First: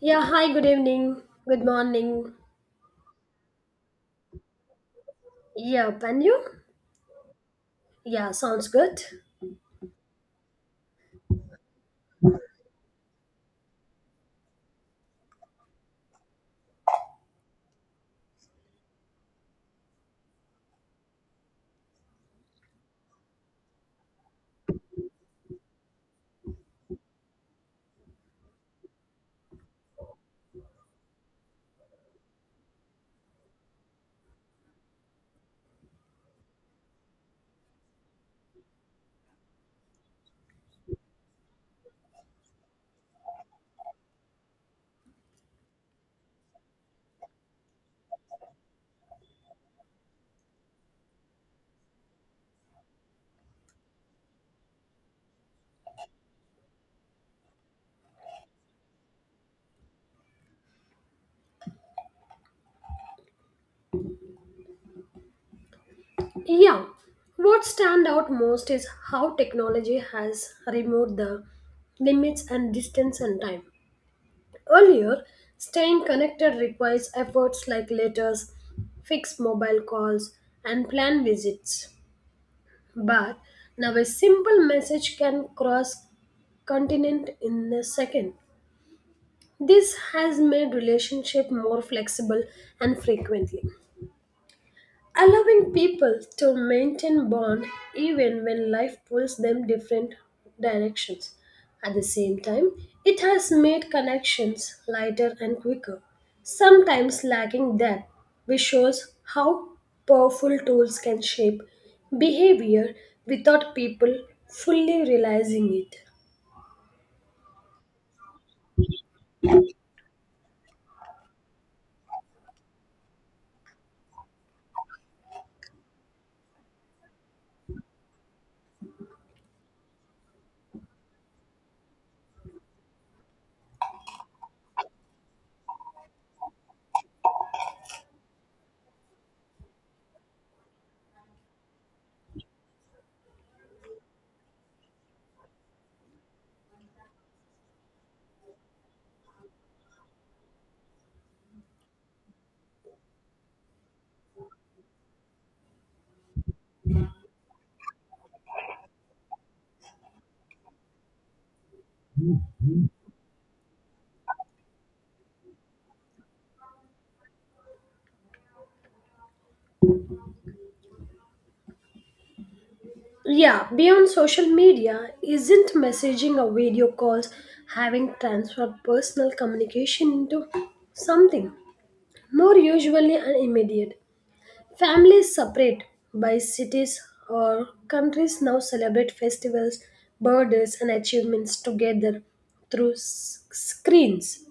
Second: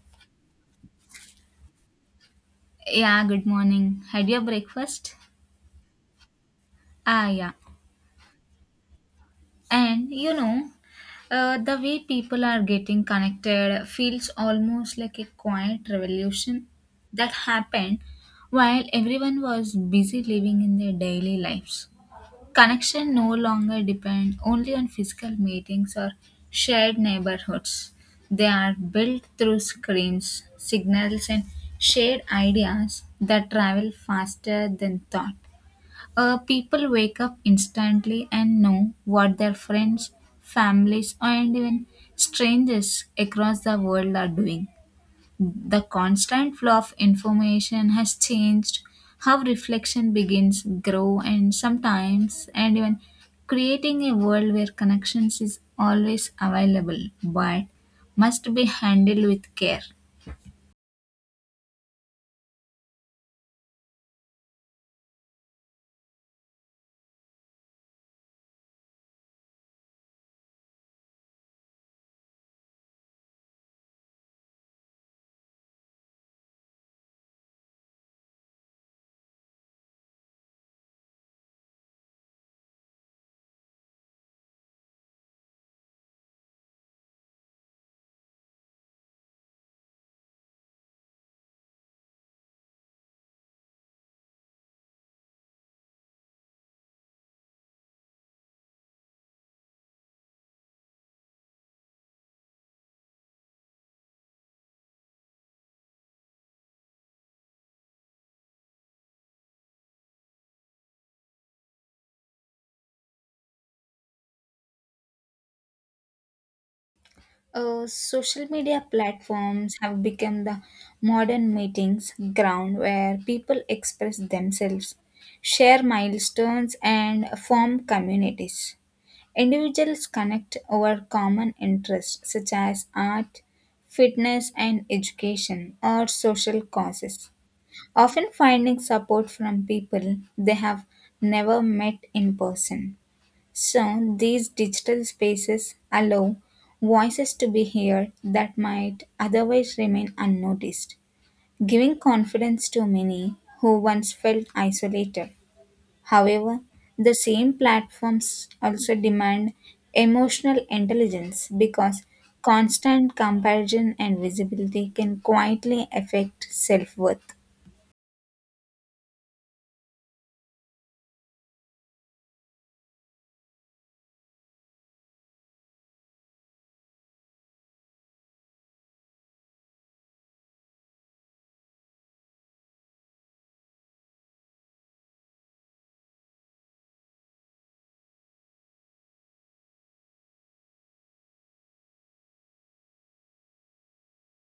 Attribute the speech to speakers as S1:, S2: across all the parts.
S1: Yeah, hi, good evening, good morning.
S2: Yeah, good morning. Had your breakfast?
S1: Yep, and you?
S2: Ah, yeah.
S1: Yeah, sounds good.
S2: And you know, the way people are getting connected feels almost like a quiet revolution that happened while everyone was busy living in their daily lives. Connection no longer depend only on physical meetings or shared neighborhoods. They are built through screens, signals, and shared ideas that travel faster than thought. People wake up instantly and know what their friends, families, and even strangers across the world are doing. The constant flow of information has changed how reflection begins, grow, and sometimes, and even creating a world where connections is always available but must be handled with care.
S1: Yeah, what stand out most is how technology has removed the limits and distance and time. Earlier, staying connected requires efforts like letters, fixed mobile calls, and planned visits. But now a simple message can cross continent in a second. This has made relationship more flexible and frequently, allowing people to maintain bond even when life pulls them different directions. At the same time, it has made connections lighter and quicker, sometimes lacking depth, which shows how powerful tools can shape behavior without people fully realizing it.
S2: Social media platforms have become the modern meetings ground where people express themselves, share milestones, and form communities. Individuals connect over common interests such as art, fitness, and education or social causes, often finding support from people they have never met in person. So, these digital spaces allow voices to be heard that might otherwise remain unnoticed, giving confidence to many who once felt isolated. However, the same platforms also demand emotional intelligence because constant comparison and visibility can quietly affect self worth.
S1: Yeah, beyond social media, isn't messaging or video calls having transferred personal communication into something more usually and immediate? Families separate by cities or countries now celebrate festivals, birthdays, and achievements together through screens.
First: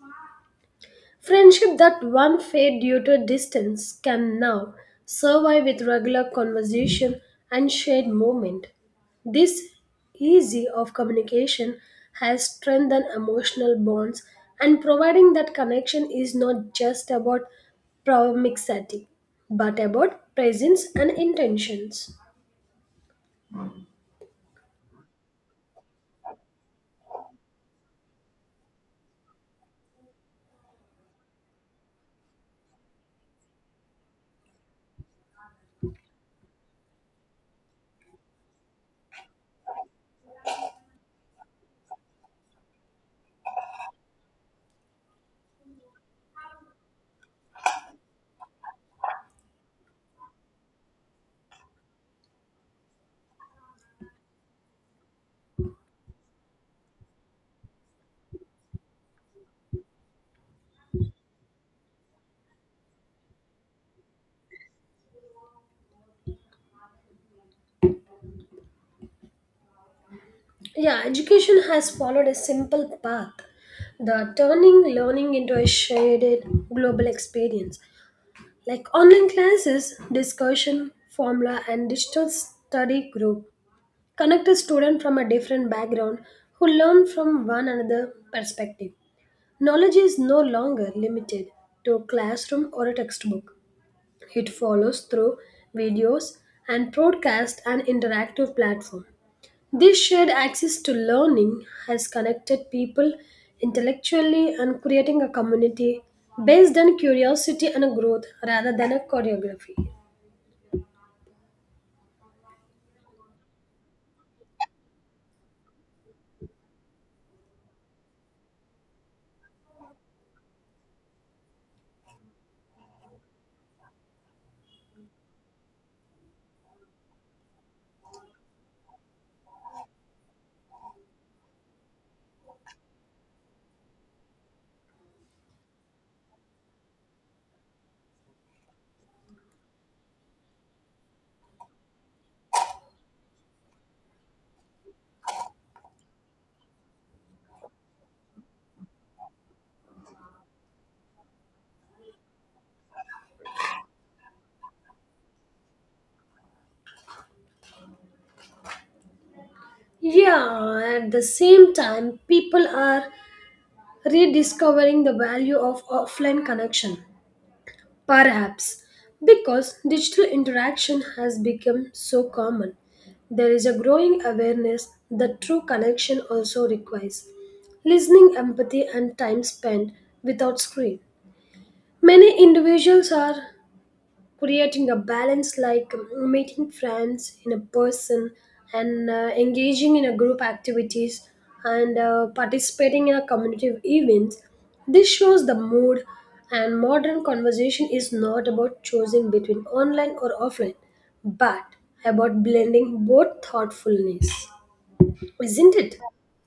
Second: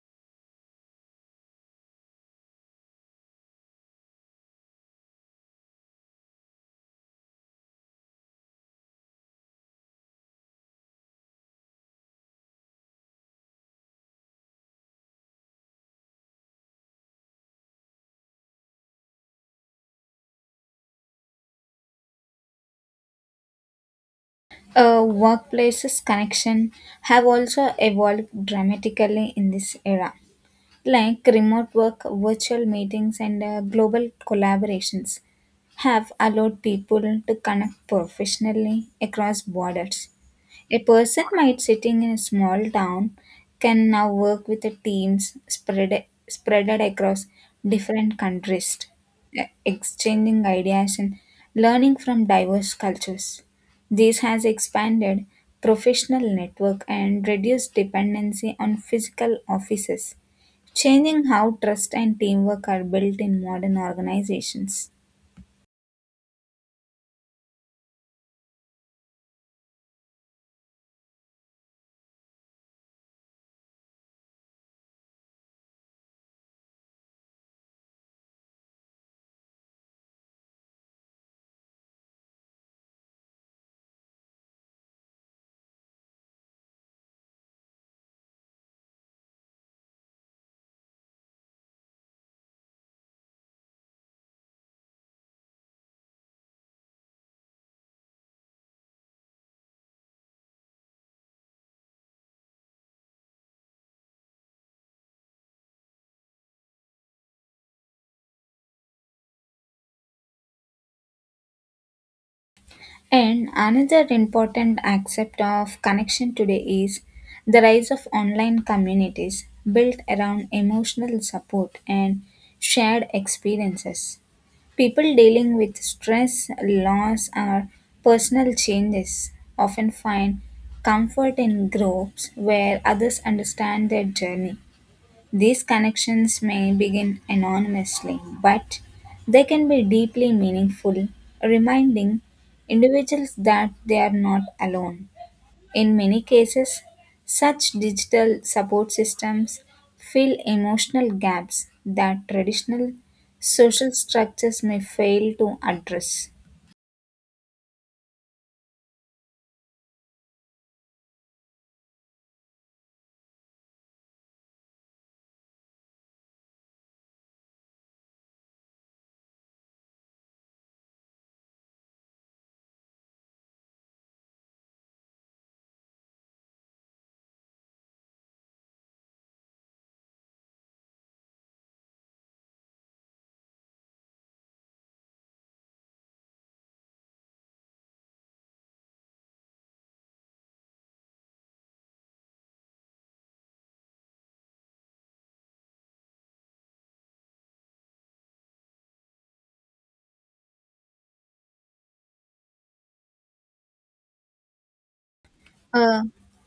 S1: Friendship that once fade due to distance can now survive with regular conversation and shared moment. This easy of communication has strengthened emotional bonds and providing that connection is not just about proximity but about presence and intentions.
S2: Workplaces connection have also evolved dramatically in this era like remote work, virtual meetings, and global collaborations have allowed people to connect professionally across borders. A person might sitting in a small town can now work with the teams spreaded across different countries, exchanging ideas and learning from diverse cultures. This has expanded professional network and reduced dependency on physical offices, changing how trust and teamwork are built in modern organizations.
S1: Yeah, education has followed a simple path. The turning learning into a shared global experience like online classes, discussion, formula, and digital study group connect a student from a different background who learn from one another perspective. Knowledge is no longer limited to a classroom or a textbook. It follows through videos and broadcast and interactive platform. This shared access to learning has connected people intellectually and creating a community based on curiosity and growth rather than a choreography.
S2: And another important aspect of connection today is the rise of online communities built around emotional support and shared experiences. People dealing with stress, loss, or personal changes often find comfort in groups where others understand their journey. These connections may begin anonymously, but they can be deeply meaningful, reminding individuals that they are not alone. In many cases, such digital support systems fill emotional gaps that traditional social structures may fail to address.
S1: Yeah, at the same time, people are rediscovering the value of offline connection, perhaps because digital interaction has become so common. There is a growing awareness that true connection also requires listening, empathy, and time spent without screen. Many individuals are creating a balance like meeting friends in a person and engaging in a group activities and participating in a community events. This shows the mood and modern conversation is not about choosing between online or offline but about blending both thoughtfulness, isn't it?
S2: Uh,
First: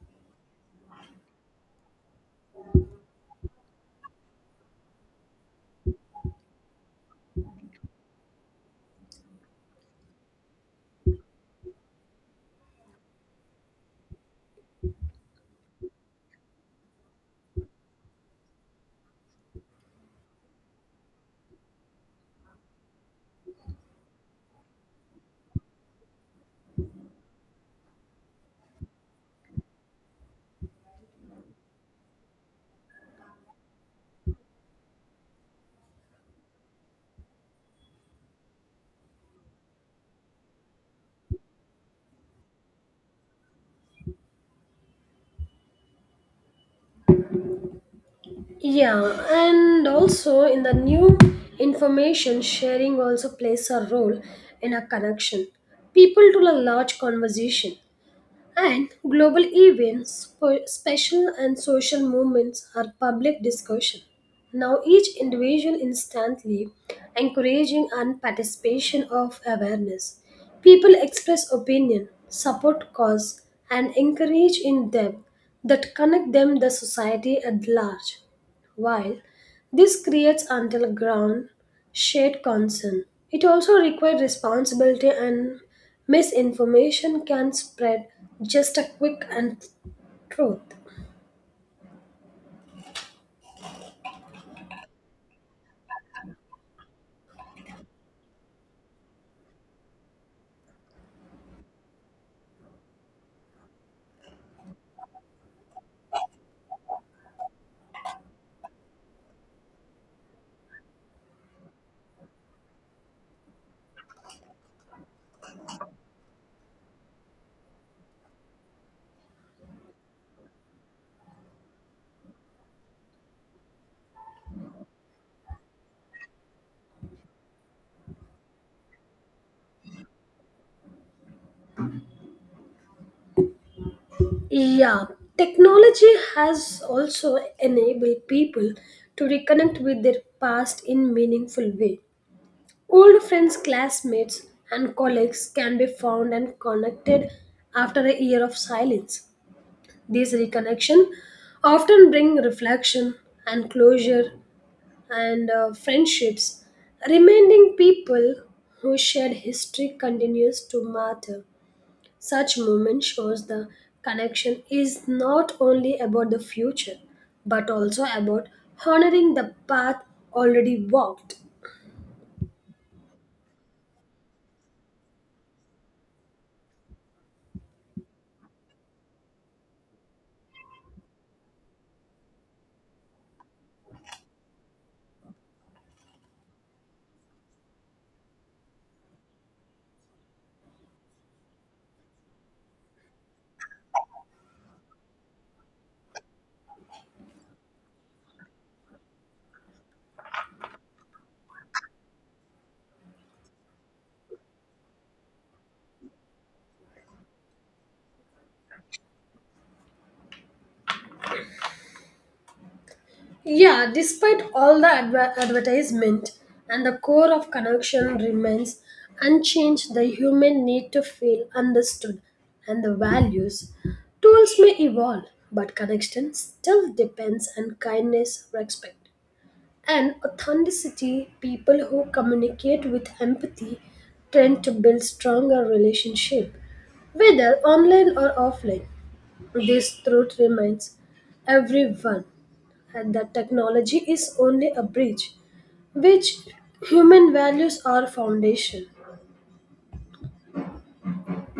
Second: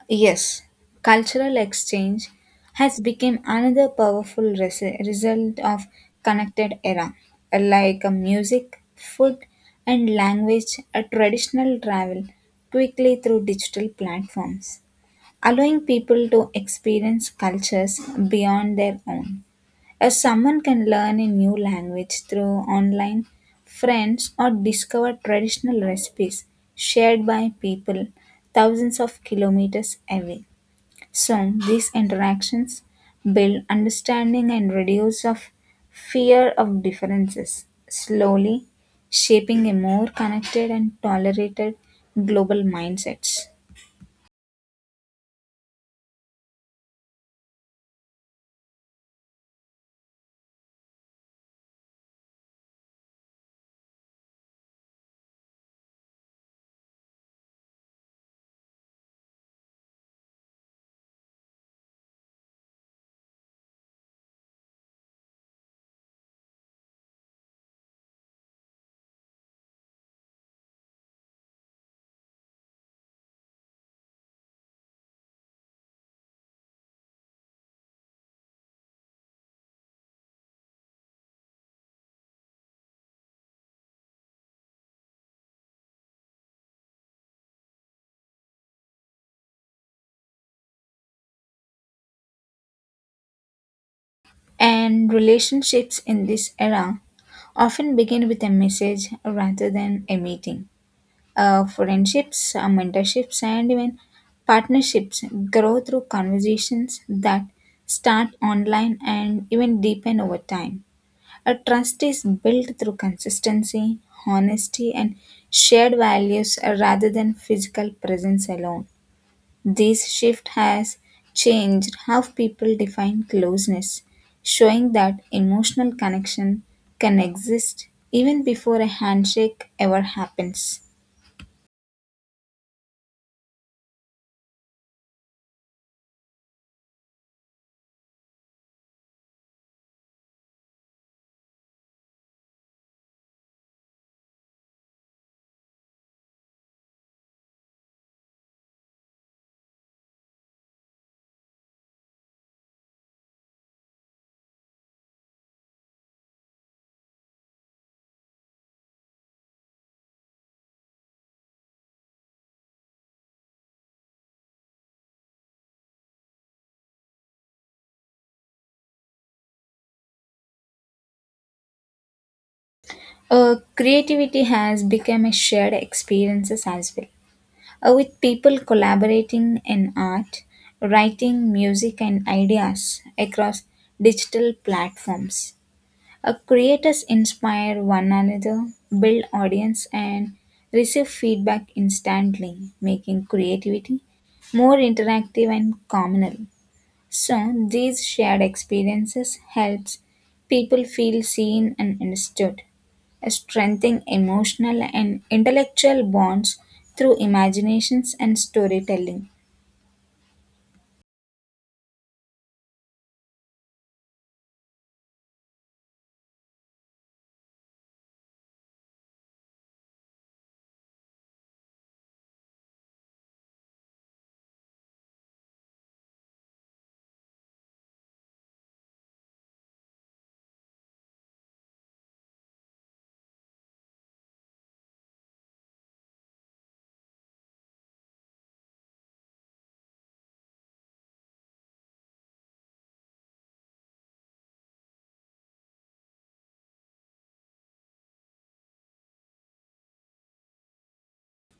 S2: yes, cultural exchange has become another powerful result of connected era. Music, food, and language. A traditional travel quickly through digital platforms, allowing people to experience cultures beyond their own. If someone can learn a new language through online friends or discover traditional recipes shared by people thousands of kilometers away. So these interactions build understanding and reduce of fear of differences, slowly shaping a more connected and tolerated global mindsets.
S1: Yeah, and also in the new information sharing also plays a role in a connection. People to a large conversation. And global events, special and social movements are public discussion. Now each individual instantly encouraging and participation of awareness. People express opinion, support cause, and encourage in them that connect them the society at large. While this creates underground shared concern, it also requires responsibility and misinformation can spread just a quick and truth.
S2: And relationships in this era often begin with a message rather than a meeting friendships, mentorships, and even partnerships grow through conversations that start online and even deepen over time. A trust is built through consistency, honesty, and shared values rather than physical presence alone. This shift has changed how people define closeness, showing that emotional connection can exist even before a handshake ever happens.
S1: Yeah, technology has also enabled people to reconnect with their past in meaningful way. Old friends, classmates, and colleagues can be found and connected after a year of silence. These reconnection often bring reflection and closure and friendships, reminding people who shared history continues to matter. Such movement shows the connection is not only about the future, but also about honoring the path already walked.
S2: Creativity has become a shared experiences as well, with people collaborating in art, writing, music, and ideas across digital platforms. Creators inspire one another, build audience, and receive feedback instantly, making creativity more interactive and communal. So these shared experiences helps people feel seen and understood, strengthening emotional and intellectual bonds through imaginations and storytelling.
S1: Yeah, despite all the advertisement and the core of connection remains unchanged, the human need to feel understood and the values. Tools may evolve, but connection still depends on kindness, respect, and authenticity. People who communicate with empathy tend to build stronger relationship, whether online or offline. This truth reminds everyone and that technology is only a bridge, which human values are foundation.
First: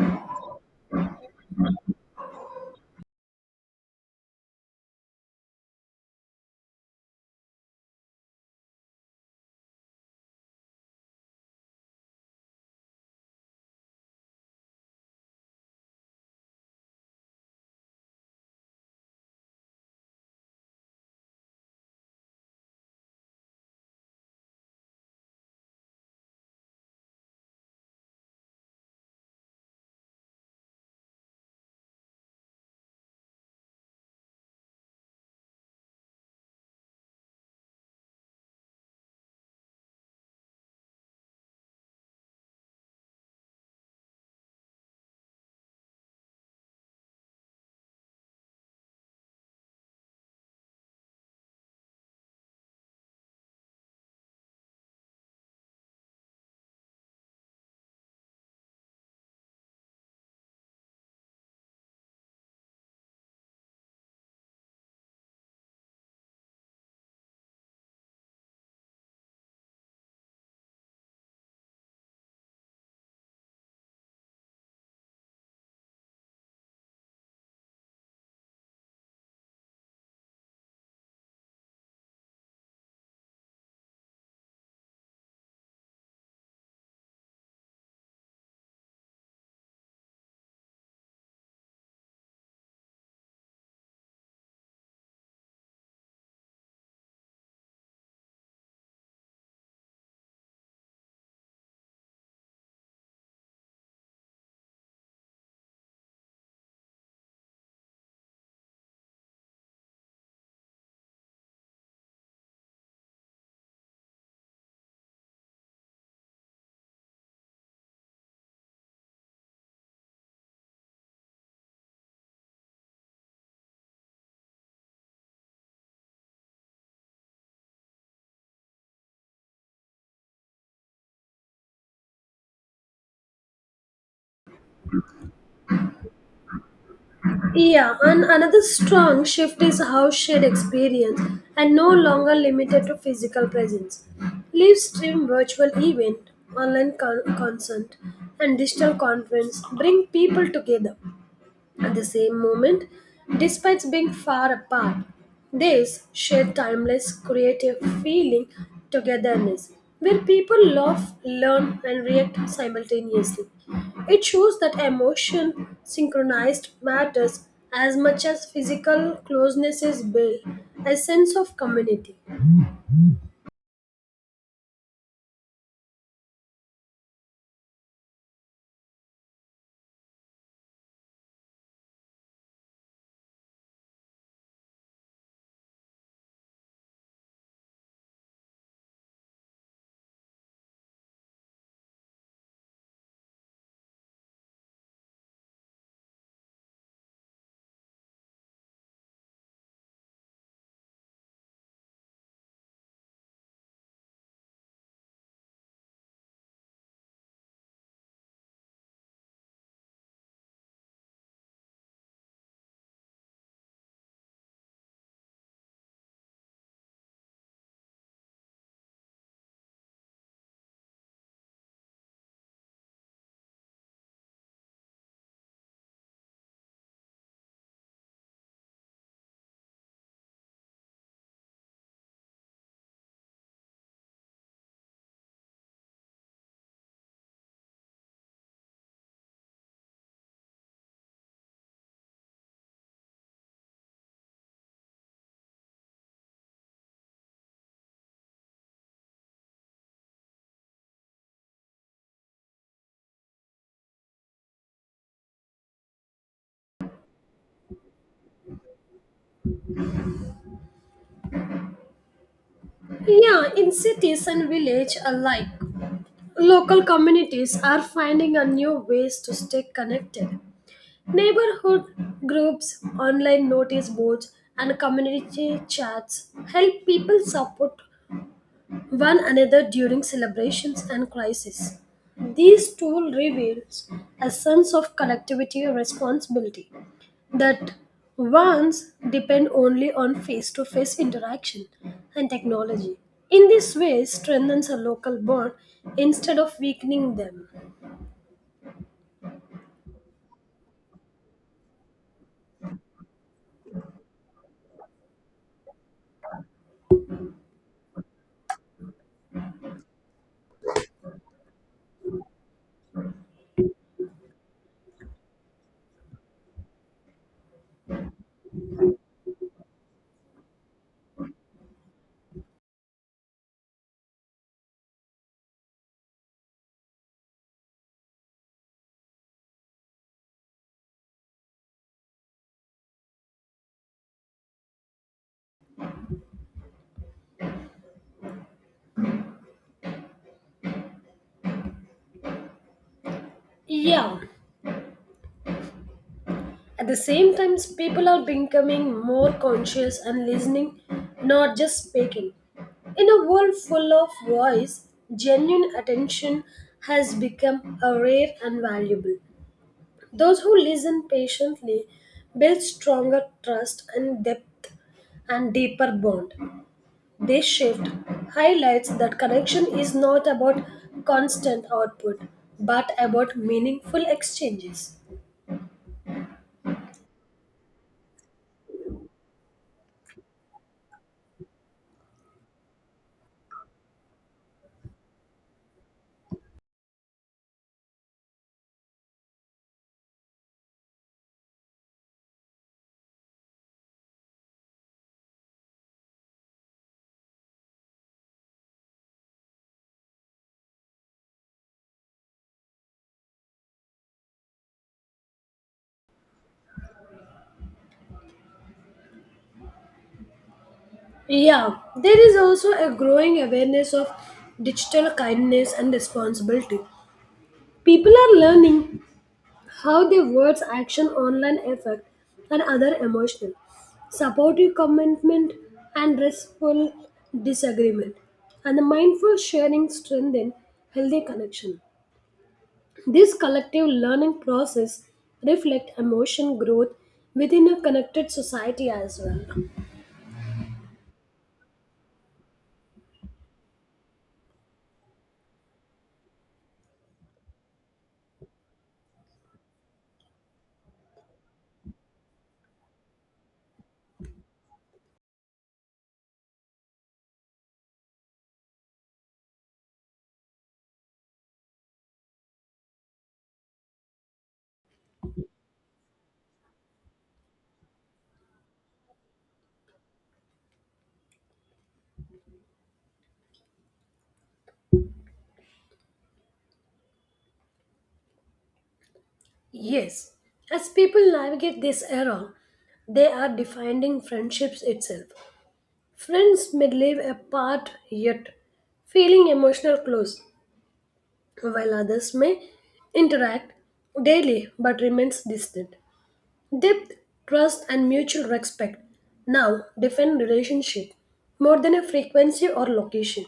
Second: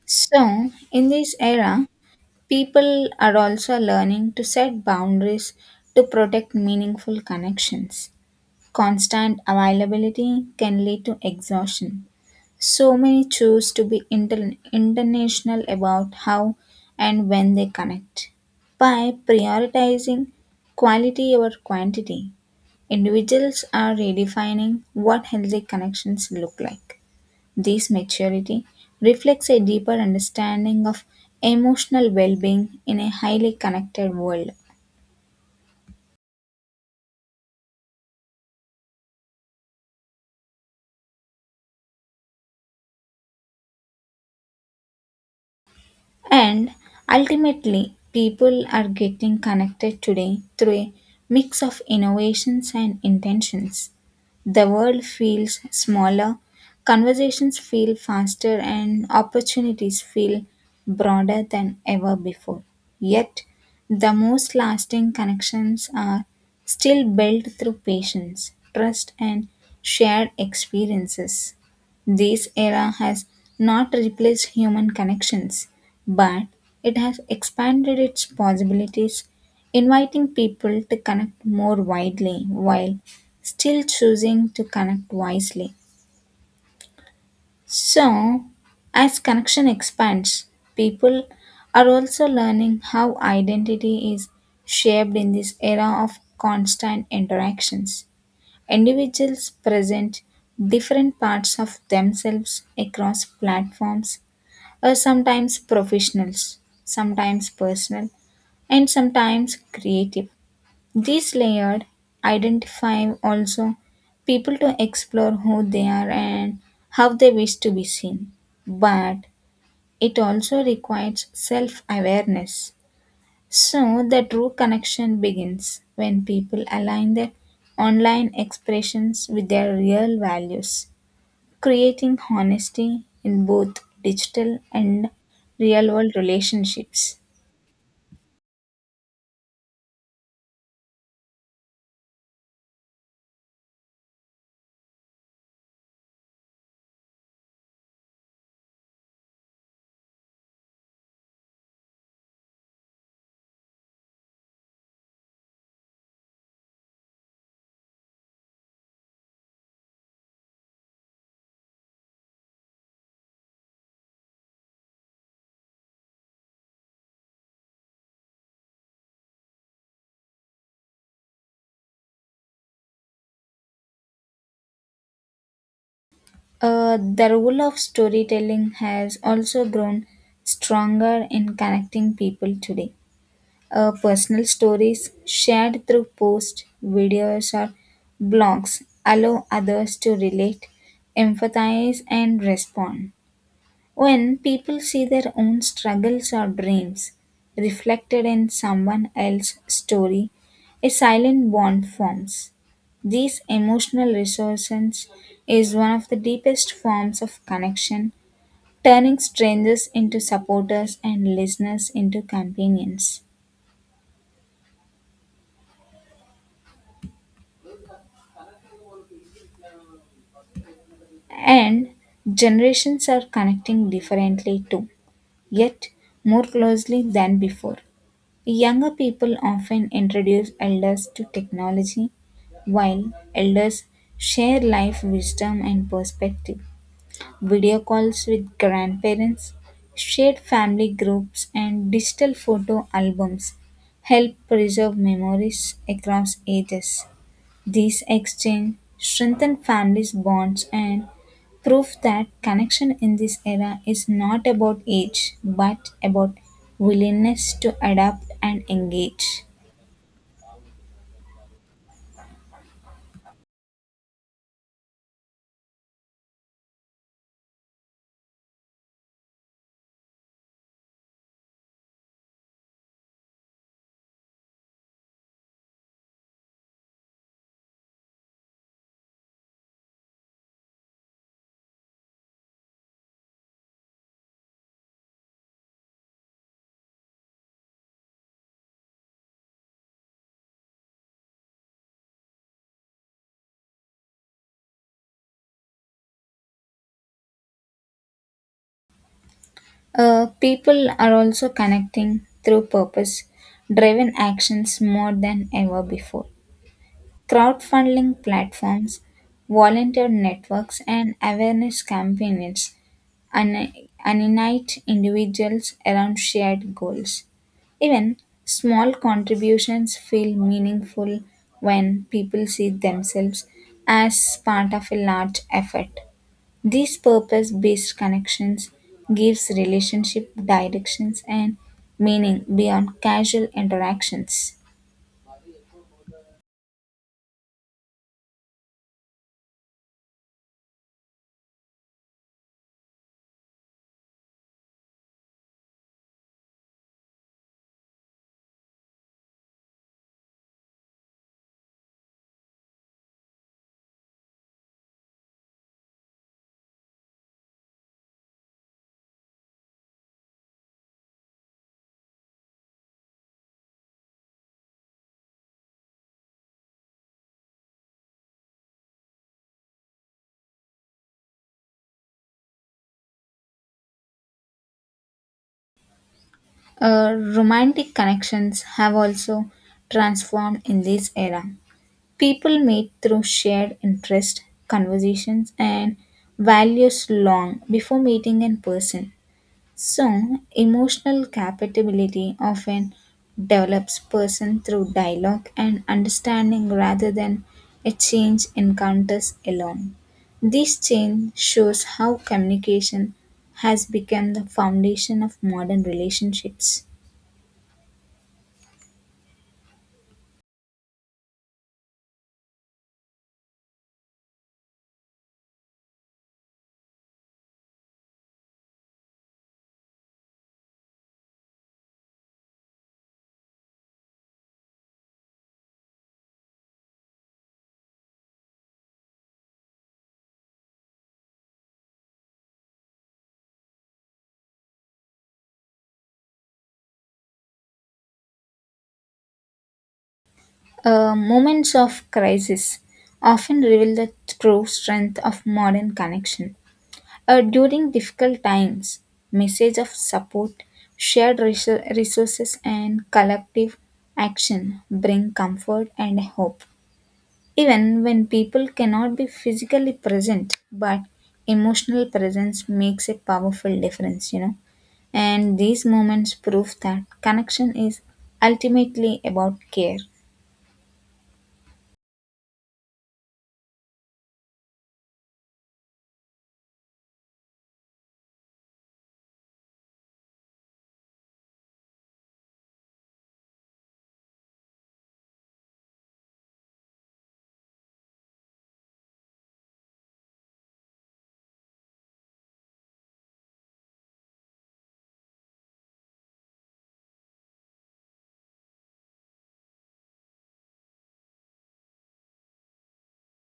S2: So in this era, people are also learning to set boundaries to protect meaningful connections. Constant availability can lead to exhaustion. So many choose to be international about how and when they connect. By prioritizing quality over quantity, individuals are redefining what healthy connections look like. This maturity reflects a deeper understanding of emotional well being in a highly connected world. And ultimately, people are getting connected today through a mix of innovations and intentions. The world feels smaller, conversations feel faster, and opportunities feel broader than ever before. Yet, the most lasting connections are still built through patience, trust, and shared experiences. This era has not replaced human connections but it has expanded its possibilities, inviting people to connect more widely while still choosing to connect wisely. So, as connection expands, people are also learning how identity is shaped in this era of constant interactions. Individuals present different parts of themselves across platforms, or sometimes professionals, sometimes personal, and sometimes creative. These layered identify also people to explore who they are and how they wish to be seen. But it also requires self awareness. So the true connection begins when people align their online expressions with their real values, creating honesty in both digital and real world relationships.
S1: Yeah, and another strong shift is how shared experience and no longer limited to physical presence. Live stream virtual event, online concert, and digital conference bring people together at the same moment, despite being far apart. This shared timeless creative feeling togetherness, where people laugh, learn, and react simultaneously. It shows that emotion synchronized matters as much as physical closeness is built, a sense of community.
S2: The role of storytelling has also grown stronger in connecting people today. Personal stories shared through posts, videos, or blogs allow others to relate, empathize, and respond. When people see their own struggles or dreams reflected in someone else's story, a silent bond forms. These emotional resources is one of the deepest forms of connection, turning strangers into supporters and listeners into companions. And generations are connecting differently too, yet more closely than before. Younger people often introduce elders to technology, while elders share life wisdom and perspective. Video calls with grandparents, shared family groups, and digital photo albums help preserve memories across ages. These exchange strengthen families' bonds and prove that connection in this era is not about age but about willingness to adapt and engage.
S1: Yeah, in cities and village alike, local communities are finding a new ways to stay connected. Neighborhood groups, online notice boards, and community chats help people support one another during celebrations and crises. These tools reveals a sense of collectivity and responsibility that once depend only on face-to-face interaction and technology. In this way, strengthens a local bond instead of weakening them.
S2: People are also connecting through purpose driven actions more than ever before. Crowdfunding platforms, volunteer networks, and awareness campaigns uni- unite individuals around shared goals. Even small contributions feel meaningful when people see themselves as part of a large effort. These purpose-based connections gives relationship directions and meaning beyond casual interactions.
S1: Yeah. At the same time, people are becoming more conscious and listening, not just speaking. In a world full of voice, genuine attention has become a rare and valuable. Those who listen patiently build stronger trust and depth and deeper bond. This shift highlights that connection is not about constant output but about meaningful exchanges.
S2: Romantic connections have also transformed in this era. People meet through shared interest, conversations, and values long before meeting in person. So, emotional compatibility often develops person through dialogue and understanding rather than a change encounters alone. This change shows how communication has become the foundation of modern relationships.
S1: Yeah, there is also a growing awareness of digital kindness and responsibility. People are learning how their words, action, online effect, and other emotional, supportive commitment, and restful disagreement, and the mindful sharing strengthen healthy connection. This collective learning process reflect emotion growth within a connected society as well.
S2: Moments of crisis often reveal the true strength of modern connection. During difficult times, message of support, shared resources, and collective action bring comfort and hope. Even when people cannot be physically present, but emotional presence makes a powerful difference, you know. And these moments prove that connection is ultimately about care.
S1: Yes, as people navigate this era, they are defining friendships itself. Friends may live apart yet feeling emotional close, while others may interact daily but remains distant. Depth, trust, and mutual respect now define relationship more than a frequency or location.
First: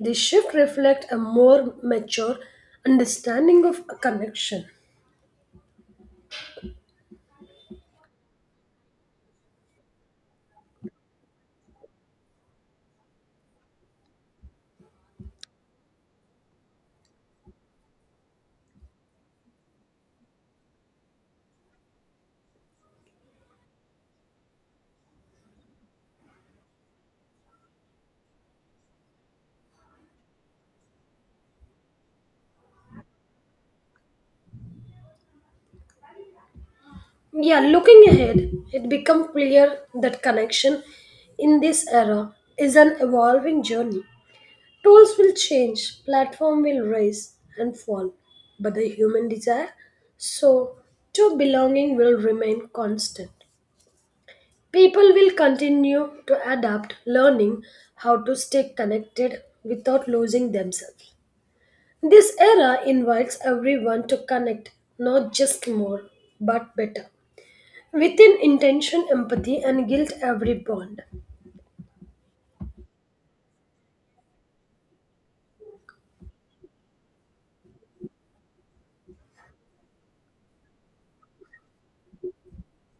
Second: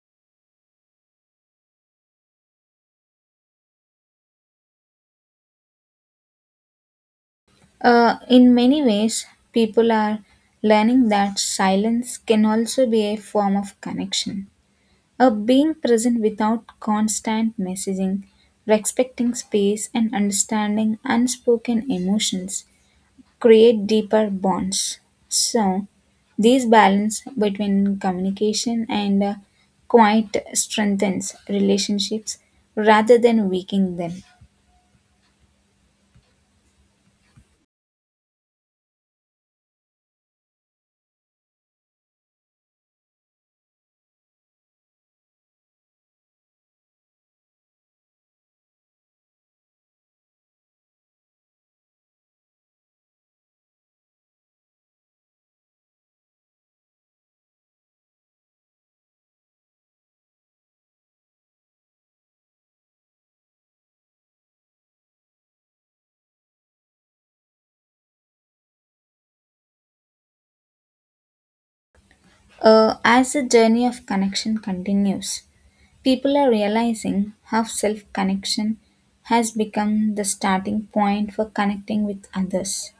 S1: This shift reflects a more mature understanding of a connection.
S2: In many ways, people are learning that silence can also be a form of connection. Being present without constant messaging, respecting space, and understanding unspoken emotions create deeper bonds. So, this balance between communication and quiet strengthens relationships rather than weakening them.
S1: Yeah, looking ahead, it becomes clear that connection in this era is an evolving journey. Tools will change, platform will rise and fall, but the human desire, so to belonging will remain constant. People will continue to adapt, learning how to stay connected without losing themselves. This era invites everyone to connect not just more, but better. Within intention, empathy, and guilt, every bond.
S2: As the journey of connection continues, people are realizing how self connection has become the starting point for connecting with others.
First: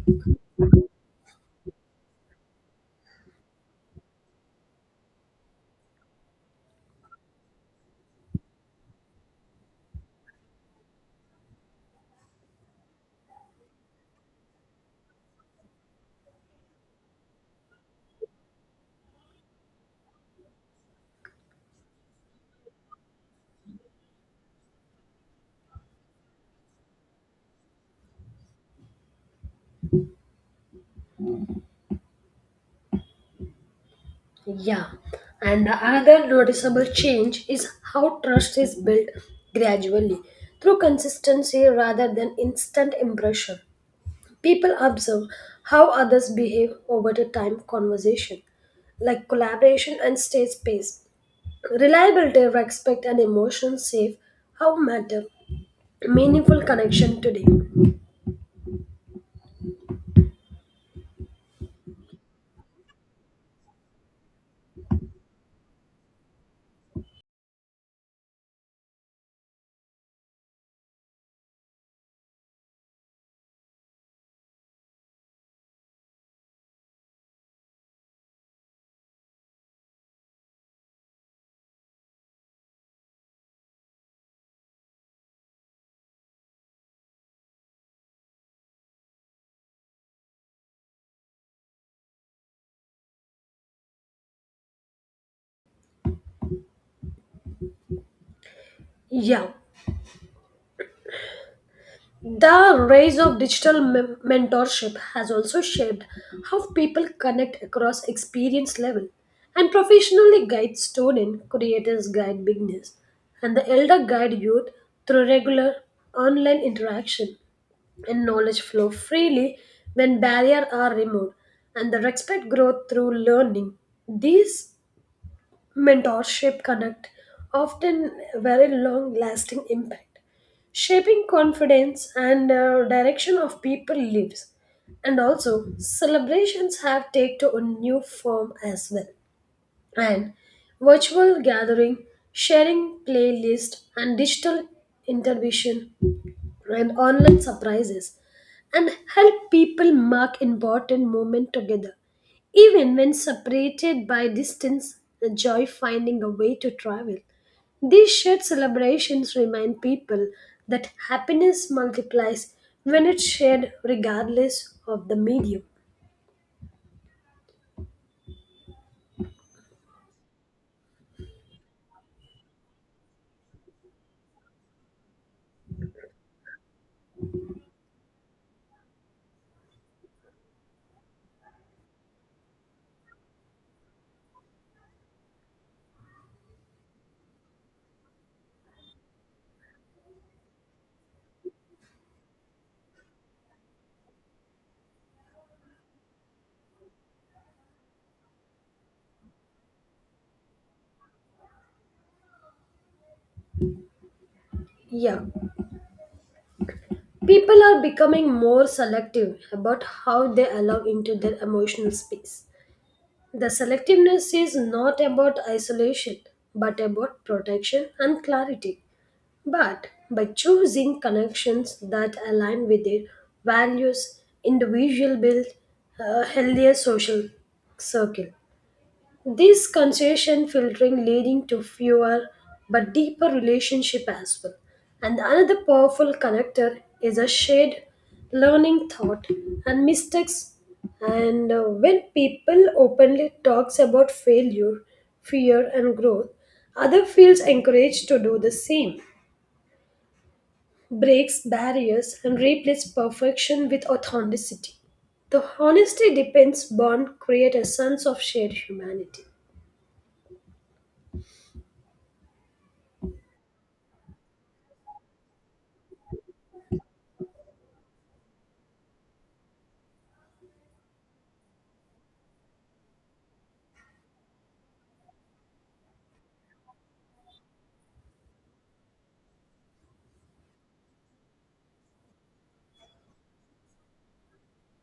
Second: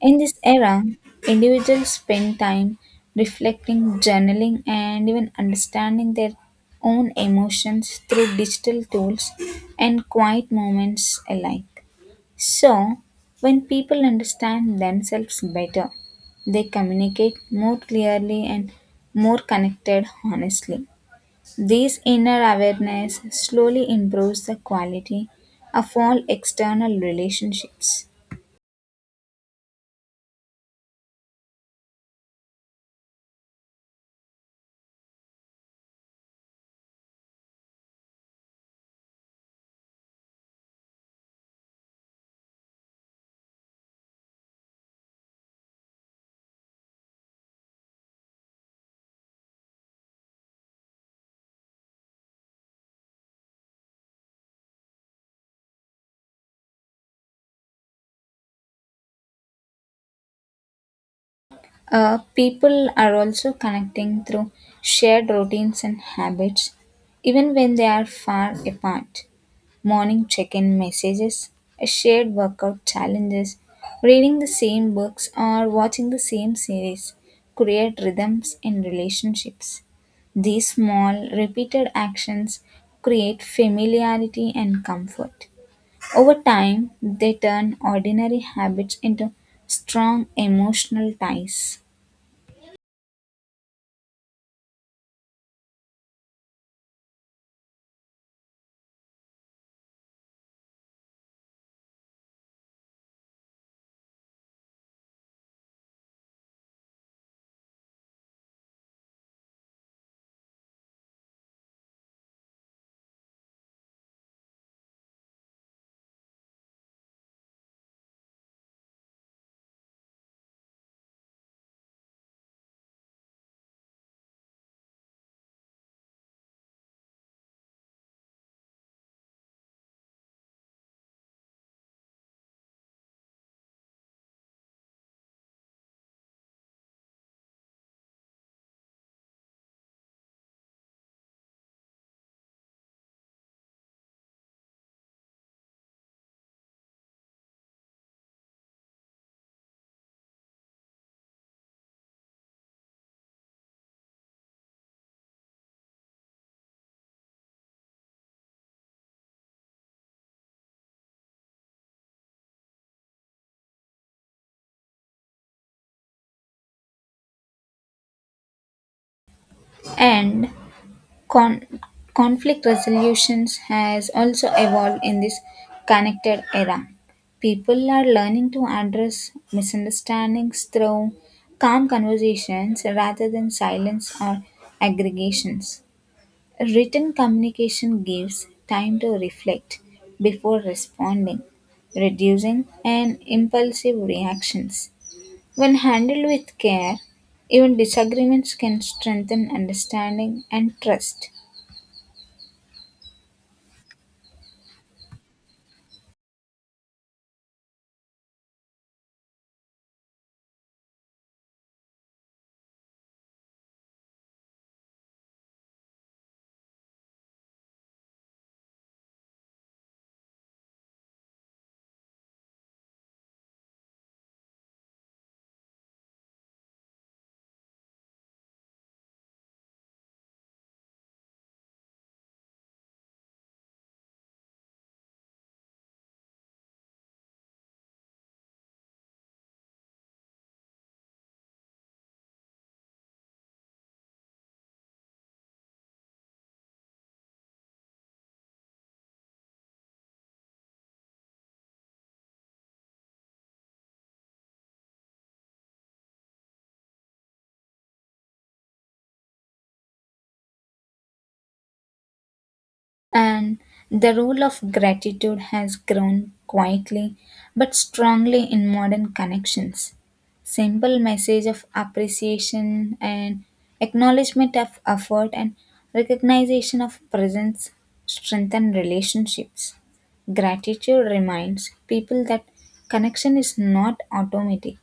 S2: In this era, individuals spend time reflecting, journaling, and even understanding their own emotions through digital tools and quiet moments alike. So, when people understand themselves better, they communicate more clearly and more connected honestly. This inner awareness slowly improves the quality of all external relationships.
S1: Yeah. And the other noticeable change is how trust is built gradually through consistency rather than instant impression. People observe how others behave over the time conversation, like collaboration and stage space. Reliability, respect, and emotion safe how matter meaningful connection today.
S2: People are also connecting through shared routines and habits, even when they are far apart. Morning check in messages, shared workout challenges, reading the same books, or watching the same series create rhythms in relationships. These small, repeated actions create familiarity and comfort. Over time, they turn ordinary habits into strong emotional ties.
S1: Yeah. The rise of digital mentorship has also shaped how people connect across experience level and professionally guide student, creators guide beginners, and the elder guide youth through regular online interaction and knowledge flow freely when barriers are removed and the respect growth through learning. These mentorship connect often very long lasting impact, shaping confidence and direction of people lives. And also celebrations have take to a new form as well, and virtual gathering, sharing playlist and digital intervention and online surprises and help people mark important moments together. Even when separated by distance, the joy finding a way to travel. These shared celebrations remind people that happiness multiplies when it's shared regardless of the medium.
S2: And Con- conflict resolutions has also evolved in this connected era. People are learning to address misunderstandings through calm conversations rather than silence or aggregations. Written communication gives time to reflect before responding, reducing an impulsive reactions. When handled with care, even disagreements can strengthen understanding and trust.
S1: Yeah. People are becoming more selective about how they allow into their emotional space. The selectiveness is not about isolation, but about protection and clarity. But by choosing connections that align with their values, individual build a healthier social circle. This concession filtering leading to fewer but deeper relationship as well. And another powerful connector is a shared learning thought and mistakes. And when people openly talks about failure, fear and growth, other feels encouraged to do the same, breaks barriers and replace perfection with authenticity. The honesty depends bond create a sense of shared humanity.
S2: And the role of gratitude has grown quietly but strongly in modern connections. Simple message of appreciation and acknowledgement of effort and recognition of presence strengthen relationships. Gratitude reminds people that connection is not automatic,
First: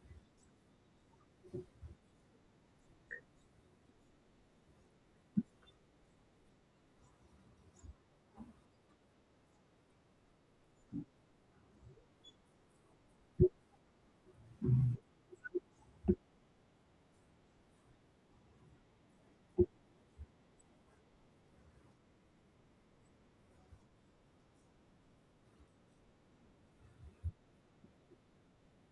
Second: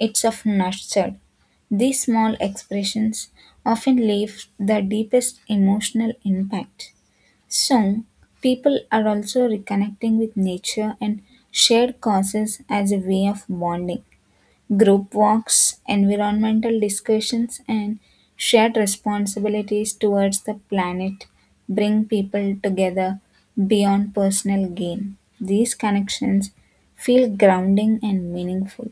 S2: it's of nurtured. These small expressions often leave the deepest emotional impact. So, people are also reconnecting with nature and shared causes as a way of bonding. Group walks, environmental discussions, and shared responsibilities towards the planet bring people together beyond personal gain. These connections feel grounding and meaningful,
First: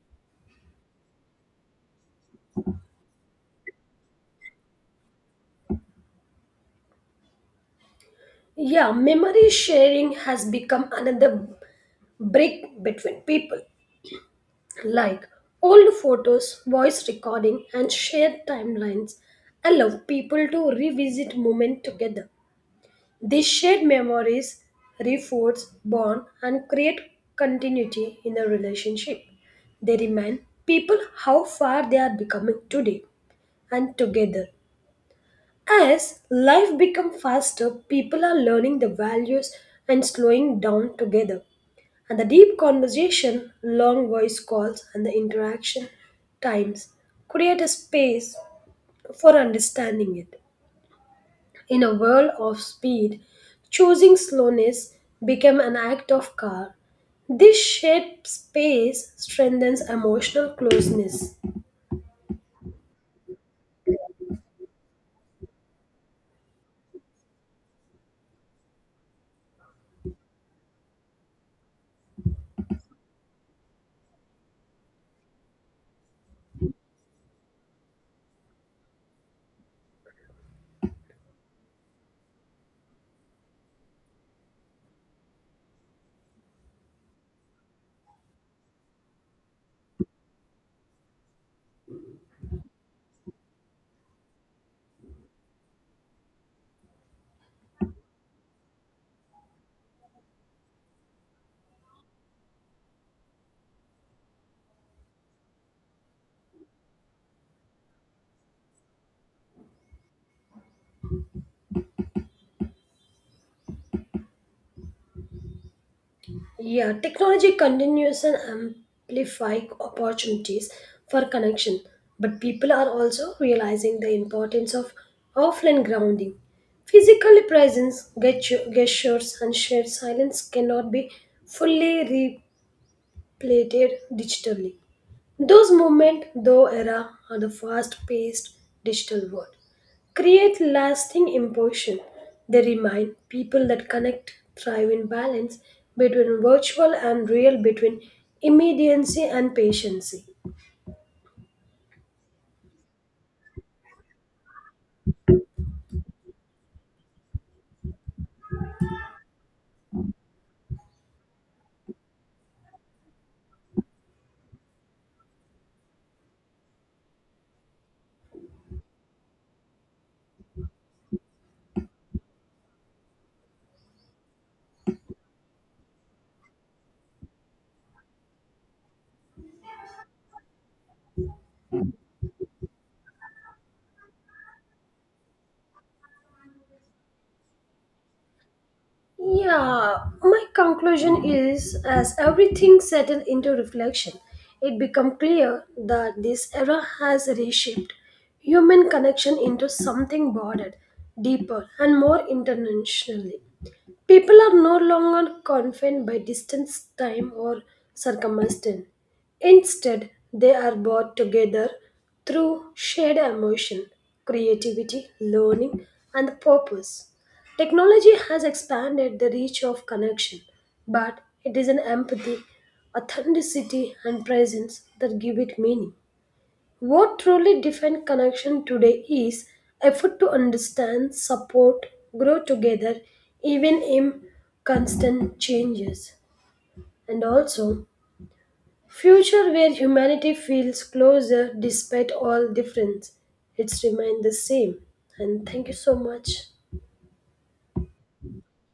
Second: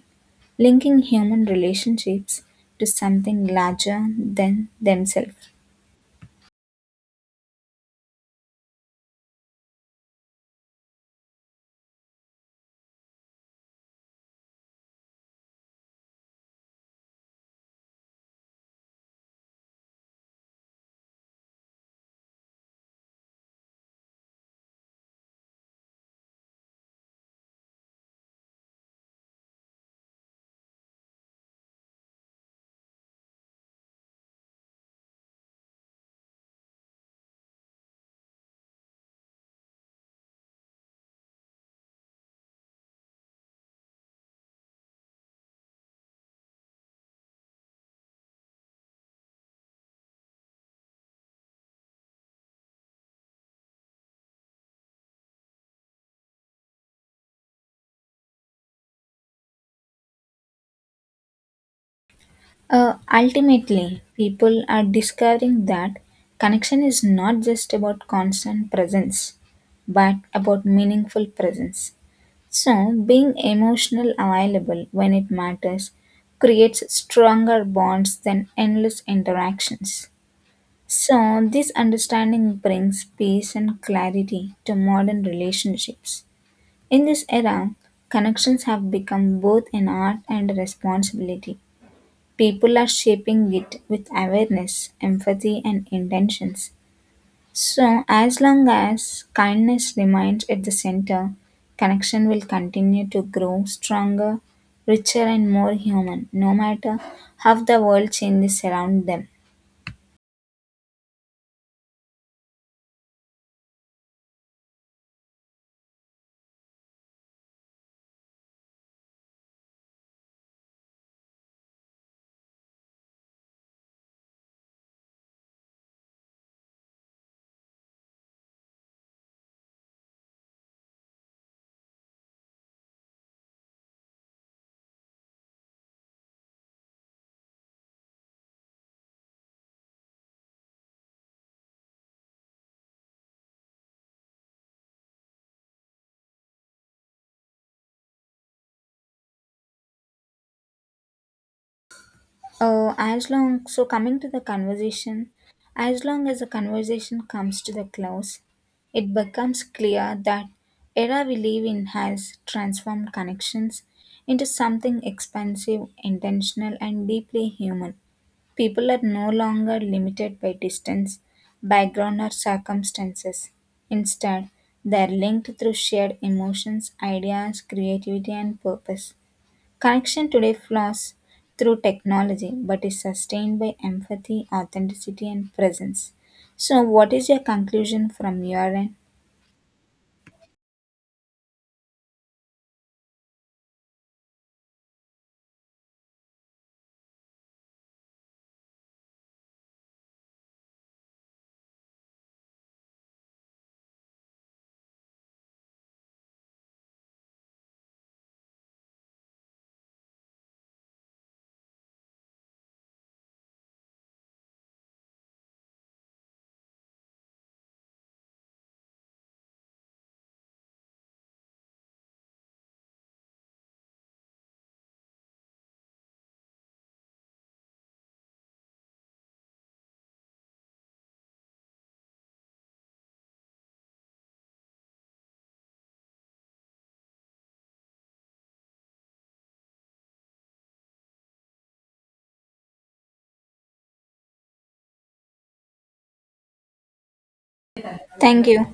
S2: linking human relationships to something larger than themselves.
S1: Yeah, memory sharing has become another brick between people. Like old photos, voice recording, and shared timelines allow people to revisit moments together. These shared memories reinforce bond and create continuity in a relationship. They remind people how far they are becoming today and together. As life becomes faster, people are learning the values and slowing down together. And the deep conversation, long voice calls, and the interaction times create a space for understanding it. In a world of speed, choosing slowness became an act of care. This shared space strengthens emotional closeness.
S2: Ultimately, people are discovering that connection is not just about constant presence, but about meaningful presence. So, being emotional available when it matters creates stronger bonds than endless interactions. So, this understanding brings peace and clarity to modern relationships. In this era, connections have become both an art and a responsibility. People are shaping it with awareness, empathy, and intentions. So, as long as kindness remains at the center, connection will continue to grow stronger, richer, and more human, no matter how the world changes around them.
S1: Yeah, technology continues and amplify opportunities for connection, but people are also realizing the importance of offline grounding. Physical presence, gestures, and shared silence cannot be fully replicated digitally. Those moments, though era of the fast-paced digital world, create lasting impression. They remind people that connect thrive in balance between virtual and real, between immediacy and patience.
S2: Uh, as long so coming to the conversation, as long as the conversation comes to the close, it becomes clear that era we live in has transformed connections into something expansive, intentional, and deeply human. People are no longer limited by distance, background, or circumstances. Instead, they are linked through shared emotions, ideas, creativity, and purpose. Connection today flows through technology but is sustained by empathy, authenticity, and presence. So, what is your conclusion from your end?
S1: Yeah, my conclusion is as everything settled into reflection, it became clear that this era has reshaped human connection into something broader, deeper, and more internationally. People are no longer confined by distance, time, or circumstance. Instead, they are brought together through shared emotion, creativity, learning, and purpose. Technology has expanded the reach of connection, but it is an empathy, authenticity, and presence that give it meaning. What truly defines connection today is effort to understand, support, grow together, even in constant changes, and also future where humanity feels closer despite all difference. It's remained the same. And thank you so much.
S2: Thank you.